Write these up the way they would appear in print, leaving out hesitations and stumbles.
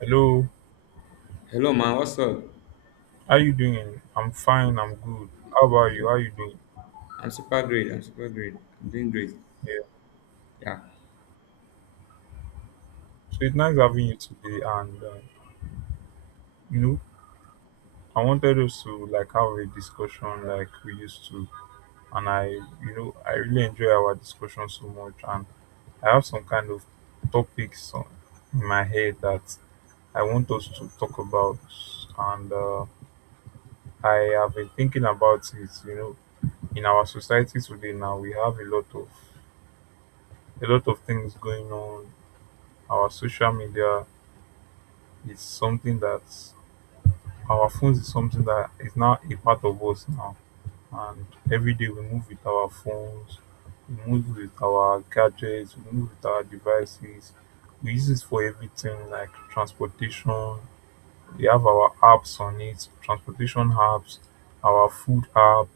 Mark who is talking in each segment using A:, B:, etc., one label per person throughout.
A: Hello,
B: Hello man, what's up?
A: how you doing? I'm fine, I'm good. How about you? How you doing?
B: I'm super great. I'm super great. I'm doing great.
A: Yeah.
B: Yeah.
A: So it's nice having you today, and you know, I wanted us to like have a discussion like we used to, and I, you know, I really enjoy our discussion so much, and I have some kind of topics on, in my head that I want us to talk about, and I have been thinking about it. You know, in our society today now, we have a lot of things going on. Our social media is something that, our phones is something that is now a part of us now. And every day we move with our phones, we move with our gadgets, we move with our devices. We use it for everything like transportation. We have our apps on it, transportation apps, our food apps,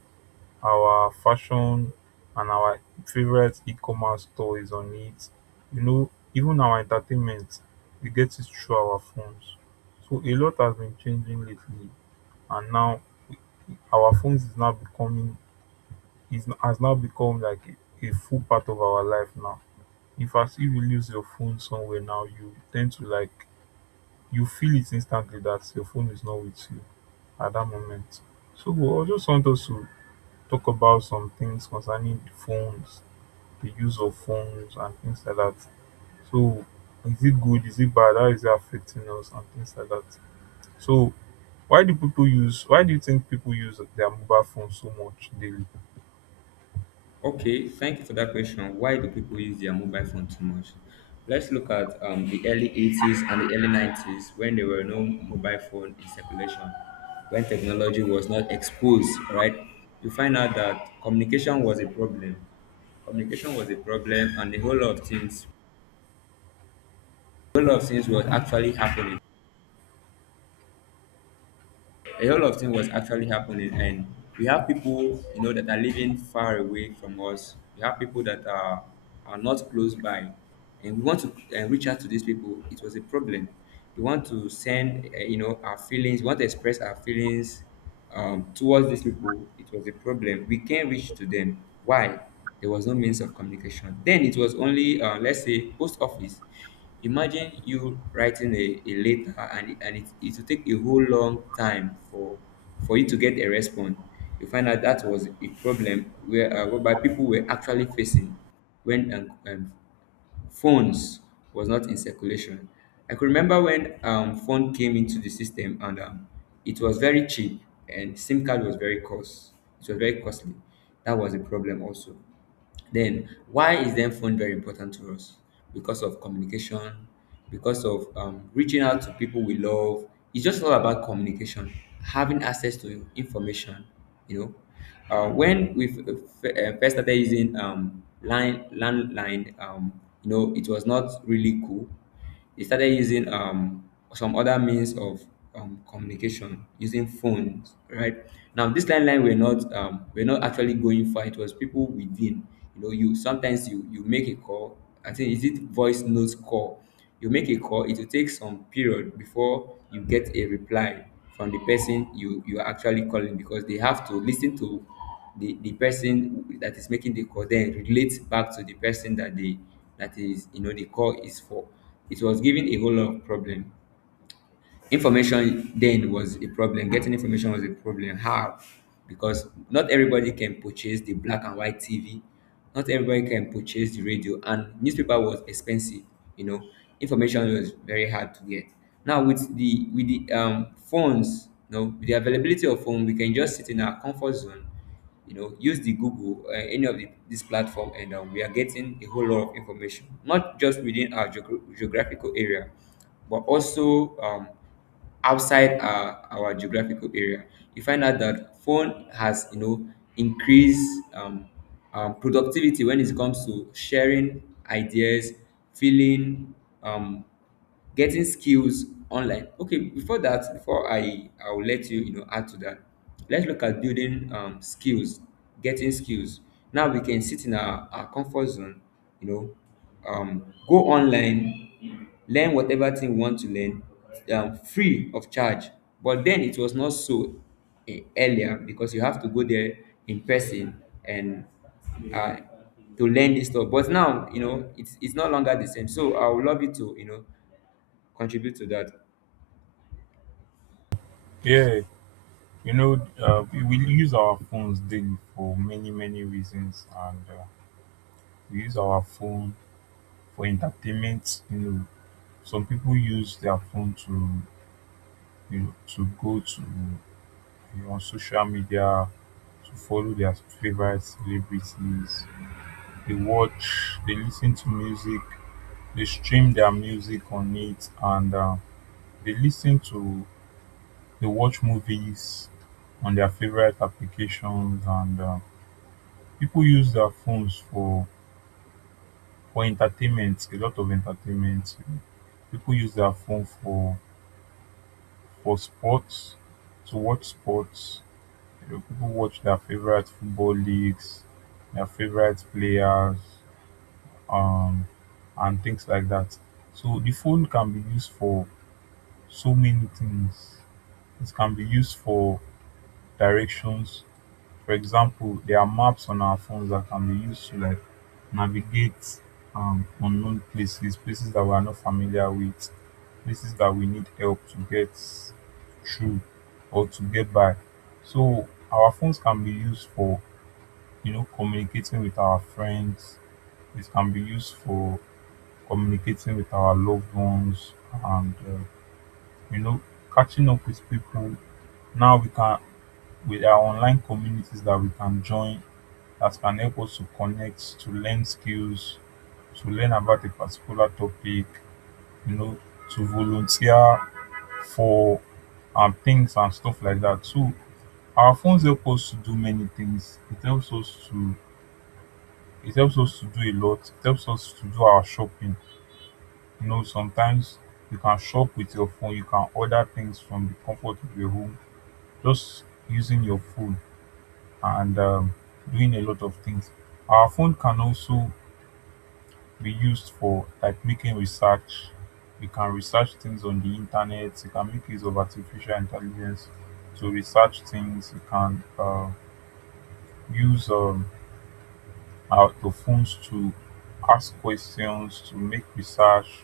A: our fashion, and our favorite e-commerce store is on it. You know, even our entertainment, we get it through our phones. So a lot has been changing lately, and now our phones is now becoming, is has now become like a full part of our life now. In fact, if you lose your phone somewhere now, you tend to like, you feel it instantly that your phone is not with you at that moment. So I just want us to talk about some things concerning the phones, the use of phones and things like that. So is it good, is it bad, how is it affecting us and things like that? So why do you think people use their mobile phones so much daily?
B: Okay, thank you for that question. Why do people use their mobile phone too much? Let's look at the early 80s and the early 90s when there were no mobile phone in circulation, when technology was not exposed, right? You find out that communication was a problem. Communication was a problem and a whole lot of things, a whole lot of things was actually happening. A whole lot of things was actually happening, and we have people, you know, that are living far away from us. We have people that are not close by, and we want to reach out to these people. It was a problem. We want to send, you know, our feelings. We want to express our feelings towards these people. It was a problem. We can't reach to them. Why? There was no means of communication. Then it was only, let's say, post office. Imagine you writing a letter, and, it will take a whole long time for you to get a response. You find out that was a problem where whereby people were actually facing when phones was not in circulation. I could remember when phone came into the system, and it was very cheap, and SIM card was very cost. It was very costly. That was a problem also. Then why is then phone very important to us? Because of communication, because of reaching out to people we love. It's just all about communication, having access to information, you know. When we first started using line landline, you know, it was not really cool. They started using some other means of communication using phones, right? Now, this landline were not, we're not actually going far. It was people within. You know, you sometimes you make a call. I think is it voice note call, you make a call, it will take some period before you get a reply from the person you are actually calling, because they have to listen to the person that is making the call, then relate back to the person that they that is, you know, the call is for. It was giving a whole lot of problem. Information then was a problem. Getting information was a problem. How? Because not everybody can purchase the black and white TV. Not everybody can purchase the radio, and newspaper was expensive. You know, information was very hard to get. Now with the phones, you know, with the availability of phone, we can just sit in our comfort zone, you know, use the Google, any of this platform, and we are getting a whole lot of information, not just within our geographical area, but also outside our geographical area. You find out that phone has, you know, increased productivity when it comes to sharing ideas, feeling, um, getting skills online. Okay, before that, before I'll let you know, add to that, let's look at building skills, getting skills. Now we can sit in our comfort zone, you know, go online, learn whatever thing we want to learn, free of charge. But then it was not so earlier, because you have to go there in person, and, uh, to learn this stuff. But now, you know, it's no longer the same. So I would love you to, you know, contribute to that?
A: Yeah, you know, we use our phones daily for many, many reasons, and we use our phone for entertainment. You know, some people use their phone to, you know, to go to, you know, on social media, to follow their favorite celebrities. They watch, they listen to music, they stream their music on it, and they listen to, they watch movies on their favorite applications. And people use their phones for entertainment, a lot of entertainment. People use their phone for sports, to watch sports. You know, people watch their favorite football leagues, their favorite players, um, and things like that. So the phone can be used for so many things. It can be used for directions. For example, there are maps on our phones that can be used to like navigate unknown places, places that we are not familiar with, places that we need help to get through or to get by. So our phones can be used for, you know, communicating with our friends. It can be used for communicating with our loved ones, and you know, catching up with people. Now we can, with our online communities that we can join, that can help us to connect, to learn skills, to learn about a particular topic, you know, to volunteer for things and stuff like that. So our phones help us to do many things. It helps us to do a lot. It helps us to do our shopping. You know, sometimes you can shop with your phone, you can order things from the comfort of your home just using your phone and doing a lot of things. Our phone can also be used for like making research. You can research things on the internet, you can make use of artificial intelligence to research things, you can use the phones to ask questions, to make research,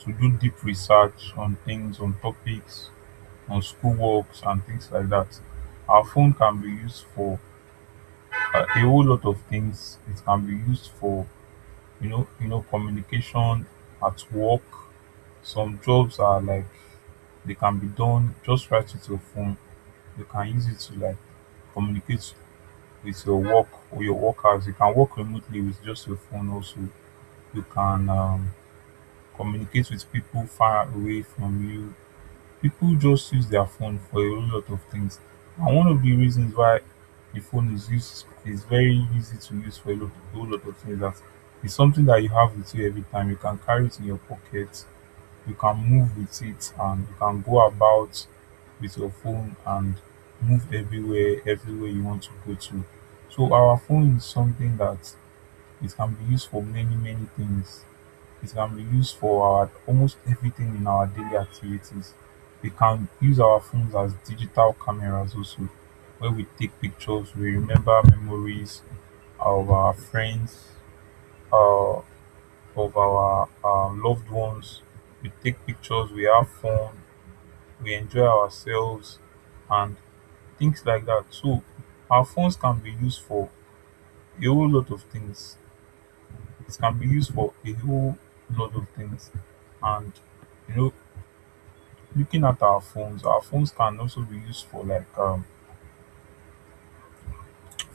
A: to do deep research on things, on topics, on schoolworks and things like that. Our phone can be used for a whole lot of things. It can be used for, you know, communication at work. Some jobs are like, they can be done just right with your phone. You can use it to like communicate with your work or your workers. You can work remotely with just your phone. Also, you can communicate with people far away from you. People just use their phone for a whole lot of things. And one of the reasons why the phone is used is very easy to use for a whole lot of things. That it's something that you have with you every time. You can carry it in your pocket, you can move with it, and you can go about with your phone and move everywhere, everywhere you want to go to. So our phone is something that it can be used for many, many things. It can be used for our almost everything in our daily activities. We can use our phones as digital cameras also, where we take pictures, we remember memories of our friends, uh, of our loved ones. We take pictures, we have fun, we enjoy ourselves, and things like that. So our phones can be used for a whole lot of things. It can be used for a whole lot of things, and, you know, looking at our phones can also be used for like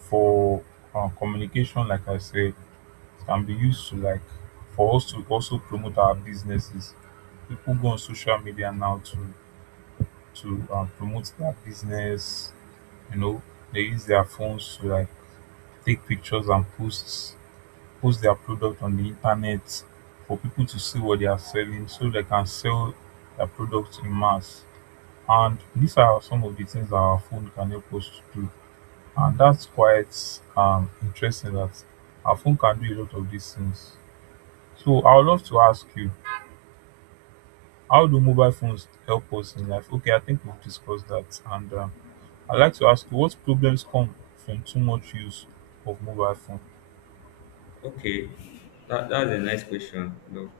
A: for communication. Like I said, it can be used to like for us to also promote our businesses. People go on social media now to promote their business. You know, they use their phones to like take pictures and post their product on the internet for people to see what they are selling, so they can sell their products in mass. And these are some of the things that our phone can help us to do. And that's quite interesting that our phone can do a lot of these things. So I would love to ask you, how do mobile phones help us in life? Okay, I think we've discussed that. And I'd like to ask you, what problems come from too much use of mobile phone?
B: Okay, that's a nice question. No.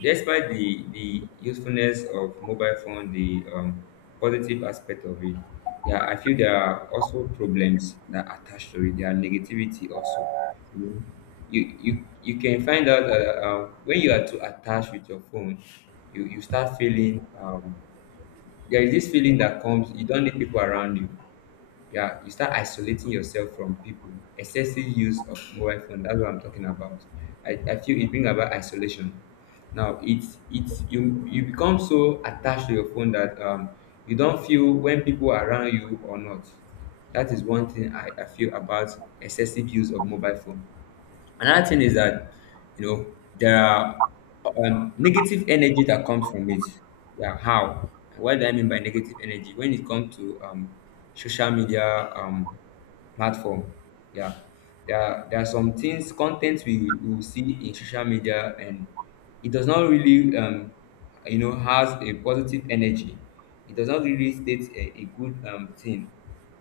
B: Despite the usefulness of mobile phone, the, positive aspect of it, yeah, I feel there are also problems that are attached to it. There are negativity also. You know, you can find out, when you are too attached with your phone, you start feeling, there is this feeling that comes. You don't need people around you. Yeah, you start isolating yourself from people. Excessive use of mobile phone, that's what I'm talking about. I feel it brings about isolation. Now it's you become so attached to your phone that you don't feel when people are around you or not. That is one thing I feel about excessive use of mobile phone. Another thing is that, you know, there are negative energy that comes from it. Yeah, how? What do I mean by negative energy? When it comes to social media platform, yeah, there are some things, contents we will see in social media, and it does not really, you know, has a positive energy. It does not really state a good thing,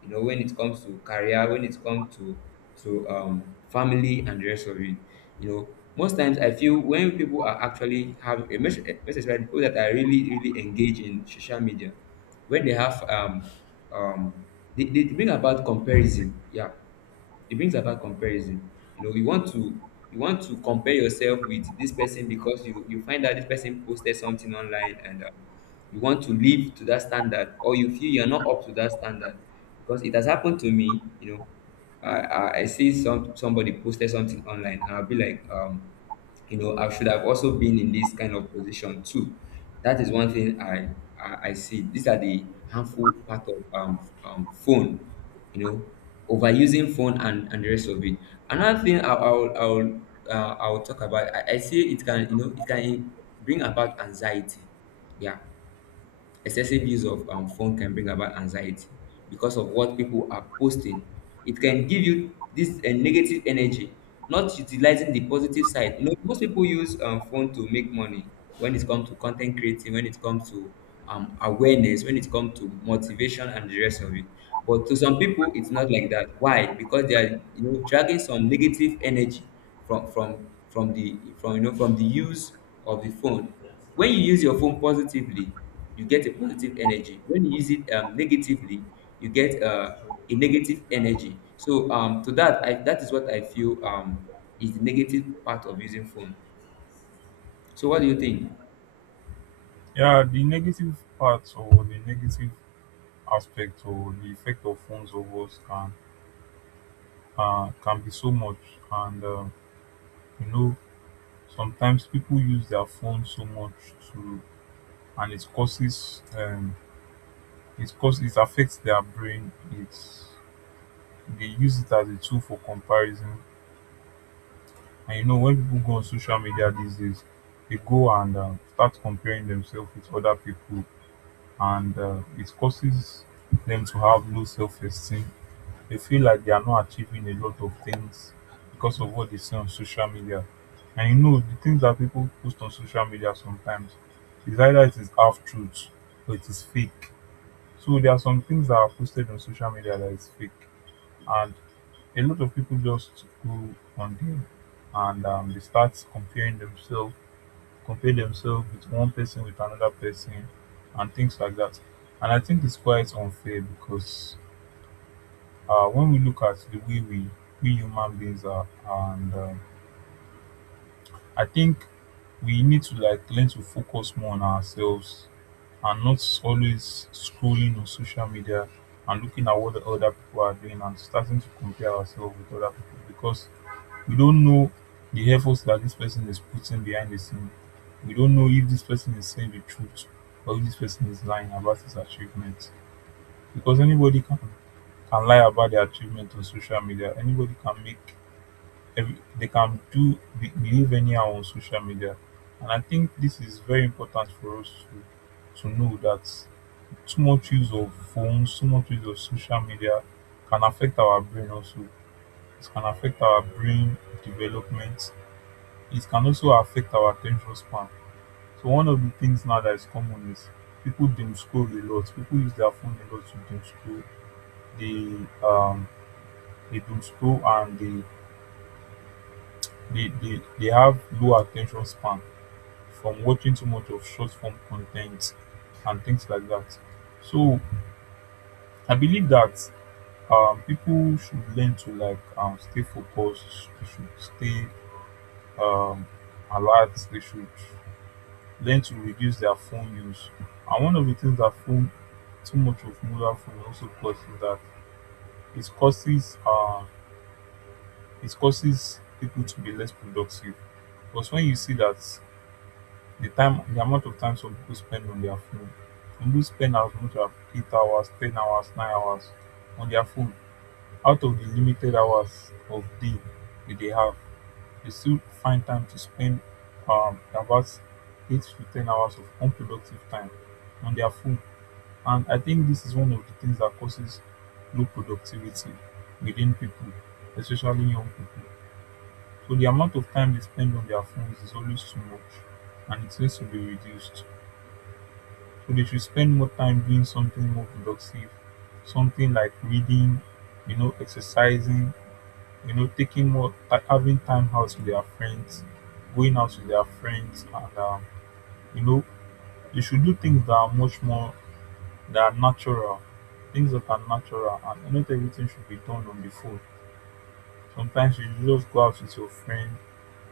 B: you know, when it comes to career, when it comes to um, family and the rest of it. You know, most times I feel when people are actually have a message, especially people that are really really engaged in social media, when they have um they bring about comparison. Yeah, e brings about comparison. You know, you want to compare yourself with this person, because you find out this person posted something online, and, you want to live to that standard, or you feel you're not up to that standard. Because it has happened to me, you know, I see somebody posted something online, and I'll be like, um, you know, I should have also been in this kind of position too. That is one thing I see. These are the harmful part of phone, you know, overusing phone and the rest of it. Another thing I'll talk about, I see it can, you know, it can bring about anxiety. Yeah. Excessive use of phone can bring about anxiety because of what people are posting. It can give you this, negative energy, not utilizing the positive side. You know, most people use phone to make money when it comes to content creating, when it comes to awareness, when it comes to motivation and the rest of it. But to some people, it's not like that. Why? Because they are, you know, dragging some negative energy from the from you know, from the use of the phone. When you use your phone positively, you get a positive energy. When you use it, negatively, you get, a negative energy. So, to that that is what I feel is the negative part of using phone. So what do you think?
A: Yeah, the negative parts or the negative aspect or the effect of phones over us can be so much. And you know, sometimes people use their phone so much to, and it causes, it affects their brain. It's They use it as a tool for comparison. And you know, when people go on social media these days, they go and start comparing themselves with other people, and it causes them to have low self esteem. They feel like they are not achieving a lot of things because of what they see on social media. And you know, the things that people post on social media sometimes is either it is half truth or it is fake. So there are some things that are posted on social media that is fake. And a lot of people just go on there and they start comparing themselves compare themselves with one person, with another person and things like that. And I think it's quite unfair, because when we look at the way we human beings are, and I think we need to like learn to focus more on ourselves and not always scrolling on social media and looking at what the other people are doing and starting to compare ourselves with other people, because we don't know the efforts that this person is putting behind the scene. We don't know if this person is saying the truth or if this person is lying about his achievements. Because anybody can lie about their achievement on social media. Anybody can make they can do behave anyhow on social media. And I think this is very important for us to know that too much use of phones, too much use of social media can affect our brain also. It can affect our brain development. It can also affect our attention span. So one of the things now that is common is people doom scroll a lot. People use their phone a lot to doom scroll. They doom scroll, and they have low attention span from watching too much of short form content and things like that. So I believe that people should learn to like stay focused, they should stay um alert, they should learn to reduce their phone use. And one of the things that too much of mobile phone also causes is that it causes uh, it causes people to be less productive. Because when you see that the amount of time some people spend on their phone, some people spend as much as 8 hours, 10 hours, 9 hours on their phone. Out of the limited hours of day that they have, they still find time to spend about 8 to 10 hours of unproductive time on their phone. And I think this is one of the things that causes low productivity within people, especially young people. So the amount of time they spend on their phones is always too much and it needs to be reduced. So they should spend more time doing something more productive, something like reading, exercising, taking having time out with their friends, going out with their friends, and you know, they should do things that are much more They are natural. Things that are natural, and not everything should be done on the phone. Sometimes you just go out with your friend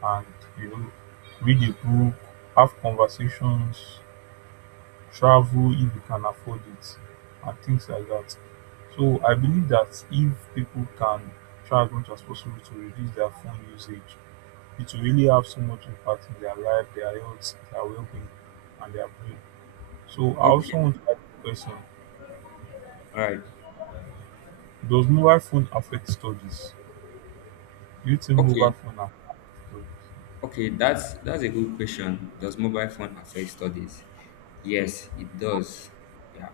A: and you know read a book, have conversations, travel if you can afford it, and things like that. So I believe that if people can try as much as possible to reduce their phone usage, it will really have so much impact in their life, their health, their well-being, and their brain. So I
B: Okay.
A: also want to ask the question:
B: All right.
A: does mobile phone affect studies? Using mobile
B: Okay.
A: phone and stories.
B: Okay, that's a good question. Does mobile phone affect studies? Yes, it does. Yeah.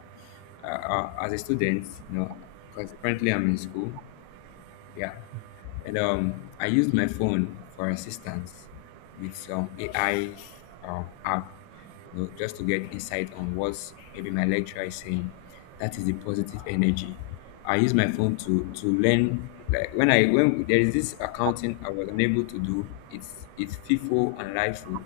B: As a student, you know, because currently I'm in school. Yeah. And I used my phone for assistance with some AI app, you know, just to get insight on what maybe my lecturer is saying. That is the positive energy. I use my phone to learn. Like when I, when there is this accounting I was unable to do. It's FIFO and LIFO.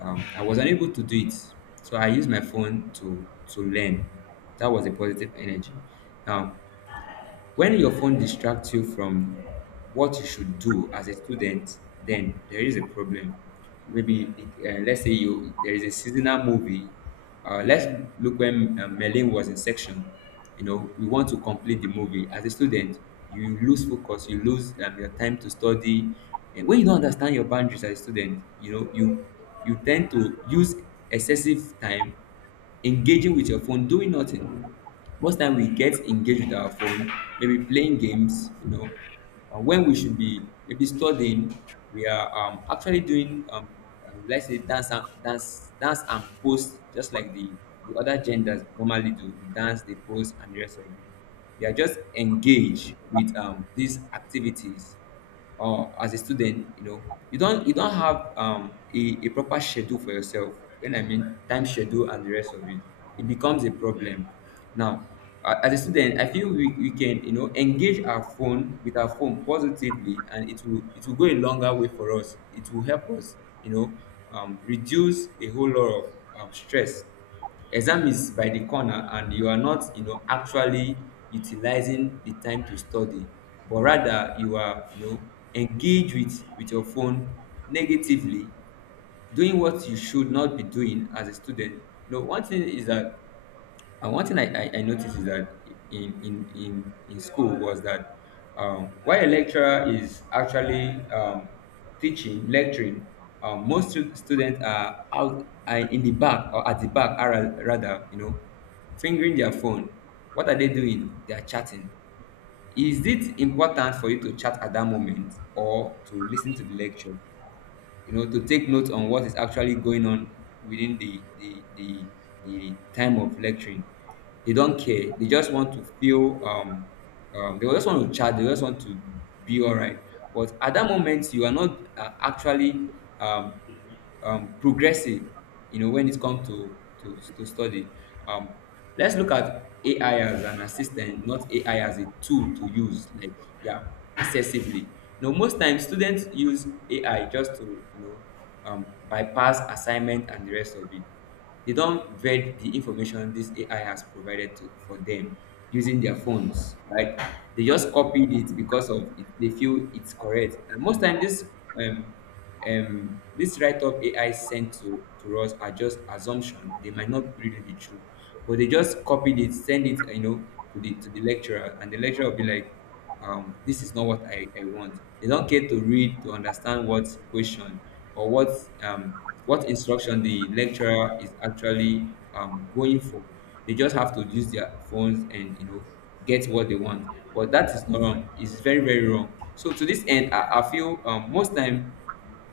B: I was unable to do it, so I used my phone to learn. That was a positive energy. Now, when your phone distracts you from what you should do as a student, then there is a problem. Maybe, let's say, you, there is a seasonal movie. Let's look when, Merlin was in section. You know, we want to complete the movie. As a student, you lose focus, you lose, your time to study. And when you don't understand your boundaries as a student, you know, you tend to use excessive time engaging with your phone, doing nothing. Most time we get engaged with our phone, maybe playing games, you know, when we should be maybe studying, we are, actually doing, let's say, dance and post, just like the other genders normally do. They dance, they post, and the rest of it. We are just engaged with, these activities. Or as a student, you know, you don't have, a proper schedule for yourself. When I mean time schedule and the rest of it, it becomes a problem. Now, as a student, I feel we can, you know, engage our phone with our phone positively, and it will go a longer way for us. It will help us, you know, reduce a whole lot of stress. Exam is by the corner and you are not actually utilizing the time to study, but rather you are engaged with your phone negatively, doing what you should not be doing as a student. You know, one thing is that, and one thing I noticed is that in school was that, while a lecturer is actually teaching, lecturing, most students are out, are in the back or at the back, are rather, you know, fingering their phone. What are they doing? They are chatting. Is it important for you to chat at that moment or to listen to the lecture, you know, to take note on what is actually going on within the time of lecturing? They don't care. They just want to feel they just want to chat, they just want to be all right. But at that moment you are not actually um, progressive, you know, when it comes to to study. um Let's look at AI as an assistant, not AI as a tool to use like, yeah, excessively. Now, most times students use AI just to bypass assignment and the rest of it. They don't vet the information this AI has provided to, for them, using their phones, right? They just copied it because of it, they feel it's correct. And most times this um, this write-up AI sent to us are just assumption, they might not really be true, but they just copied it, send it, you know, to the lecturer, and the lecturer will be like, this is not what I want. They don't care to read, to understand what question or um what instruction the lecturer is actually going for. They just have to use their phones and, you know, get what they want. But that is not wrong, it's very wrong. So to this end, I feel, most time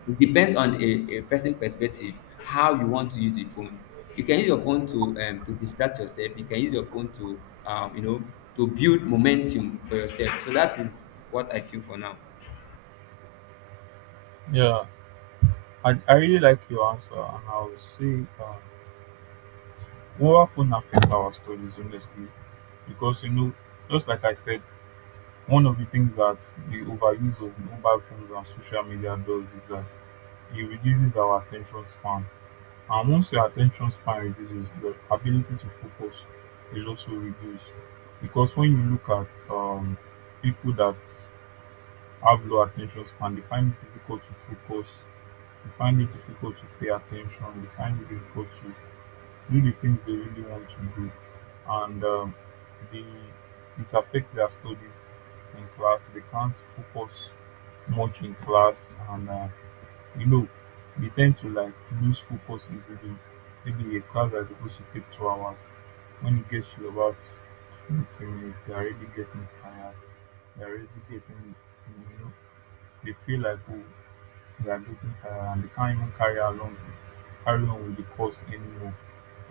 B: it depends on a person perspective, how you want to use the phone. You can use your phone to, to distract yourself. You can use your phone to, to build momentum for yourself. So that is what I feel for now.
A: Yeah, I really like your answer, and I would say um, mobile phone affect our stories honestly, because just like I said, one of the things that the overuse of mobile phones and social media does is that it reduces our attention span, and once your attention span reduces, your ability to focus will also reduce, because when you look at people that have low attention span, they find it difficult to focus, they find it difficult to pay attention, they find it difficult to do the things they really want to do, and they, it affects their studies in class. They can't focus much in class, and you know, they tend to like lose focus easily. Maybe a class that is supposed to take 2 hours, when it gets to about 20 minutes, they're already getting tired, they're already getting, you know, they feel like, oh, they are getting tired and they can't even carry on with the course anymore.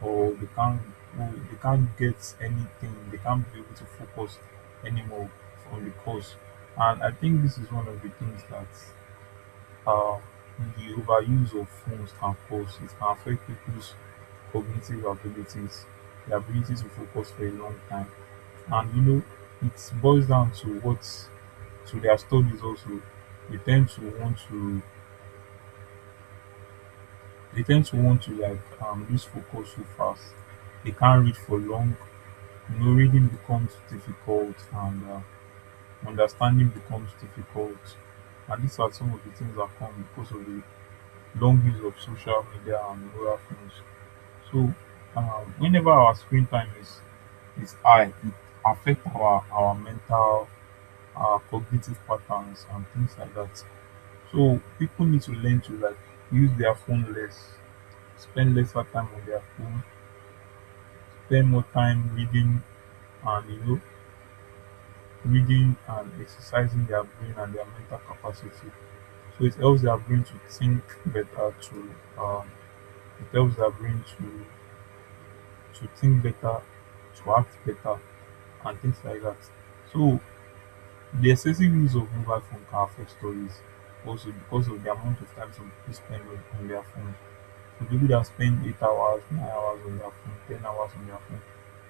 A: Or they can't get anything, they can't be able to focus anymore on the course. And I think this is one of the things that uh, the overuse of phones can cause. It can affect people's cognitive abilities, the ability to focus for a long time. And you know, it boils down to what to their studies also. They tend to want to They tend to want to like lose focus so fast. They can't read for long. You know, reading becomes difficult, and understanding becomes difficult. And these are some of the things that come because of the long use of social media and mobile phones. So, whenever our screen time is high, it affects our mental, our cognitive patterns and things like that. So people need to learn to like use their phone less, spend lesser time on their phone, spend more time reading, and you know, reading and exercising their brain and their mental capacity. So it helps their brain to think better, to um, it helps their brain to think better, to act better, and things like that. So the excessive use of mobile phone can affect stories also because of the amount of time some people spend on their phone. So people that spend 8 hours, 9 hours on their phone, 10 hours on their phone,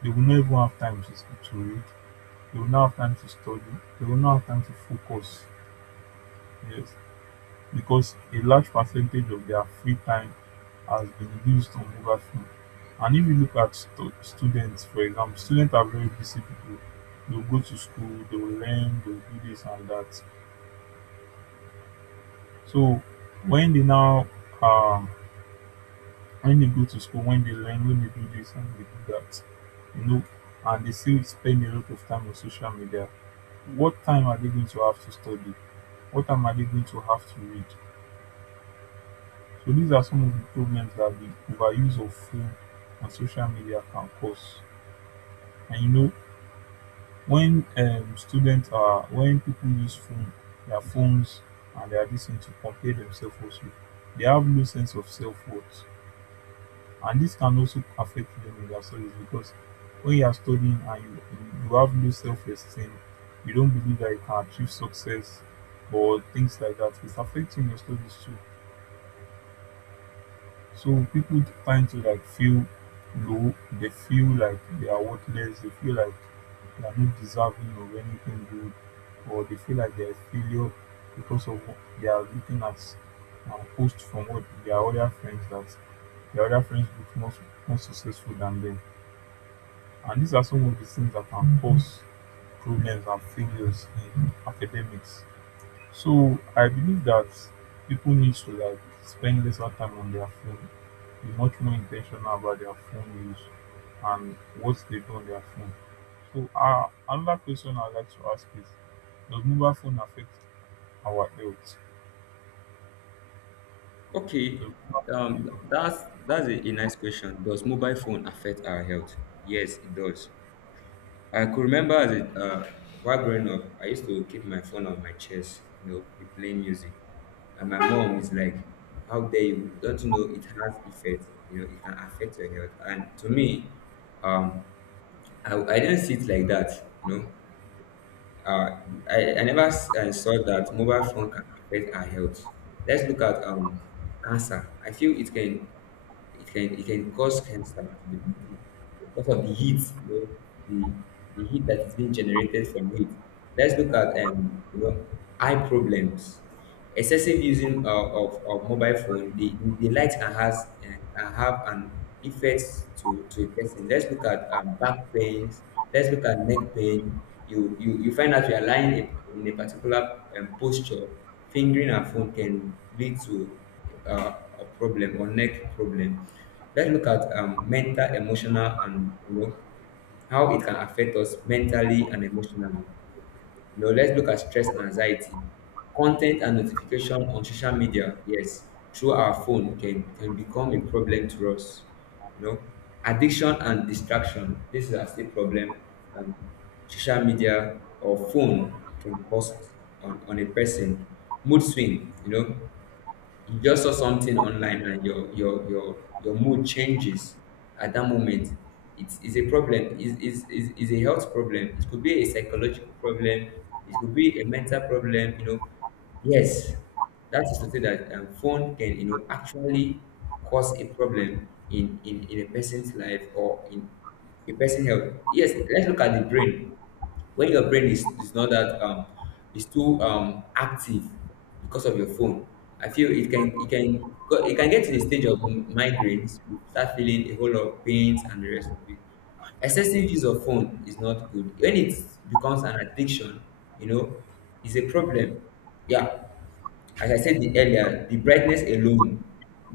A: they will not even have time to read. They will now have time to study. They will now have time to focus. Yes, because a large percentage of their free time has been used on mobile phone. And if you look at students, for example, students are very busy people. They'll go to school, they'll learn, they'll do this and that. So when they now um when they go to school, when they learn, when they do this and they do that, you know, and they still spend a lot of time on social media, what time are they going to have to study? What am I going to have to read? So these are some of the problems that the overuse of phone and social media can cause. And you know, when when people use phone, their phones, and they are listening to compare themselves also, they have no sense of self worth. And this can also affect them in their studies because when you are studying and you have no self esteem, you don't believe that you can achieve success or things like that, it's affecting your studies too. So people tend to like feel low, they feel like they are worthless, they feel like they are not deserving of anything good, or they feel like they're a failure because of what they are looking at, posts from what their other friends that their other friends look more successful than them. And these are some of the things that can cause problems and failures in academics. So I believe that people need to like spend lesser time on their phone, be much more intentional about their phone use and what they do on their phone. So another question I'd like to ask is, does mobile phone affect our health?
B: Okay.
A: Does mobile phone
B: um,
A: affect-
B: that's that's a nice question. Does mobile phone affect our health? Yes, it does. I could remember as it, while growing up, I used to keep my phone on my chest, you know, be playing music. And my mom is like, how dare you? Don't you know it has effect, you know, it can affect your health? And to me, um I didn't see it like that, you know. Uh, I never I saw that mobile phone can affect our health. Let's look at cancer. I feel it can, it can cause cancer to the body because of the heat, you know, the the heat that is being generated from it. Let's look at, eye problems. Excessive using, of mobile phone, the light can has, can have an effect to a person. Let's look at, back pains. Let's look at neck pain. You find out you are lying in a particular posture. Fingering a phone can lead to, a problem or neck problem. Let's look at, mental, emotional, and, you know, how it can affect us mentally and emotionally. You know, let's look at stress and anxiety. Content and notification on social media, yes, through our phone, can become a problem to us. You know, addiction and distraction. This is a still problem. Um, social media or phone can cause on a person. Mood swing, you know, you just saw something online and your mood changes at that moment. It's a problem. Is a health problem. It could be a psychological problem, it could be a mental problem, you know. Yes, that is to say that, phone can, you know, actually cause a problem in in a person's life, or in a person's health. Yes. Let's look at the brain. When your brain is not that is too active because of your phone, I feel it can, it can get to the stage of migraines. You start feeling a whole lot of pains and the rest of it. Excessive use of phone is not good when it becomes an addiction, you know. It's a problem. Yeah. As I said the earlier, the brightness alone,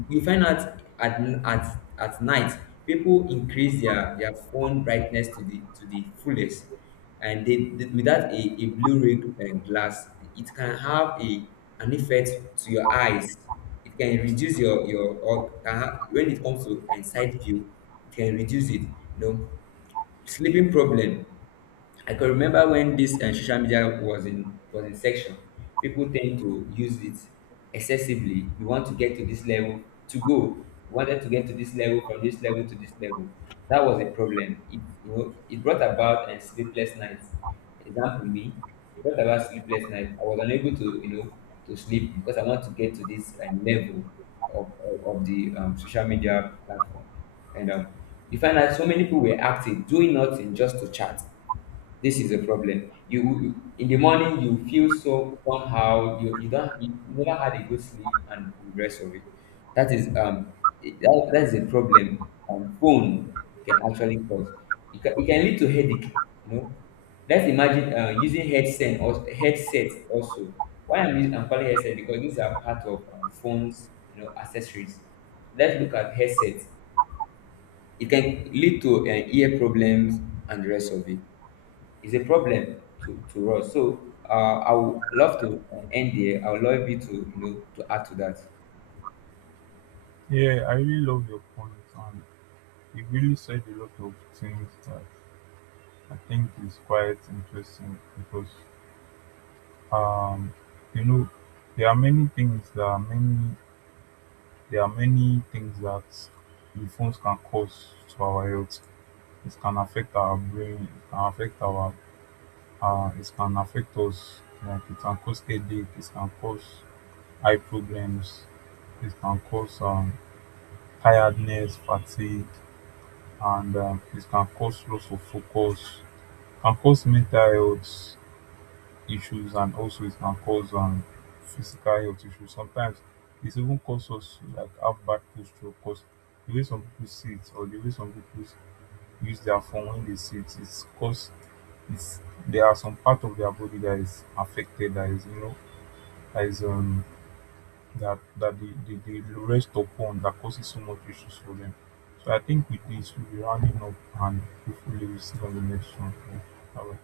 B: you find out at night people increase their phone brightness to the, to the fullest, and without a, a blue ray, glass, it can have a, an effect to your eyes. It can reduce your or when it comes to, side view, it can reduce it. You know, sleeping problem. I can remember when this, social media was in section, people tend to use it excessively. We want to get to this level to go. We wanted to get to this level from this level to this level. That was a problem. It, you know, it brought about, sleepless nights. Example me, it brought about sleepless nights. I was unable to, you know, to sleep because I want to get to this, level of the, social media platform. And, you find that so many people were active, doing nothing just to chat. This is a problem. You in the morning you feel so somehow, you don't, you never had a good sleep and the rest of it. That is that, that is a problem, phone can actually cause. It can lead to headache. You know, let's imagine, using headset or headsets also. Why I'm using, I'm calling headset, because these are part of, phones, you know, accessories. Let's look at headsets. It can lead to, ear problems and the rest of it. Is a problem to us. So, I would love to end there. I would love you to, you know, to add to that.
A: Yeah, I really love your point, and you really said a lot of things that I think is quite interesting because um you know there are many things, there are many things that the phones can cause to our health. It can affect our brain, it can affect our it can affect us, like it can cause headache, it can cause eye problems, it can cause tiredness, fatigue, and it can cause loss of focus, can cause mental health issues, and also it can cause physical health issues. Sometimes it even cause us to like have bad posture because the way some people sit or the way some people use their phone when they sit, it's cause it's there are some part of their body that is affected, that is you know, that is that that they, they rest upon, that causes so much issues for them. So I think with this we'll be rounding up, and hopefully we'll see you on the next one. Bye.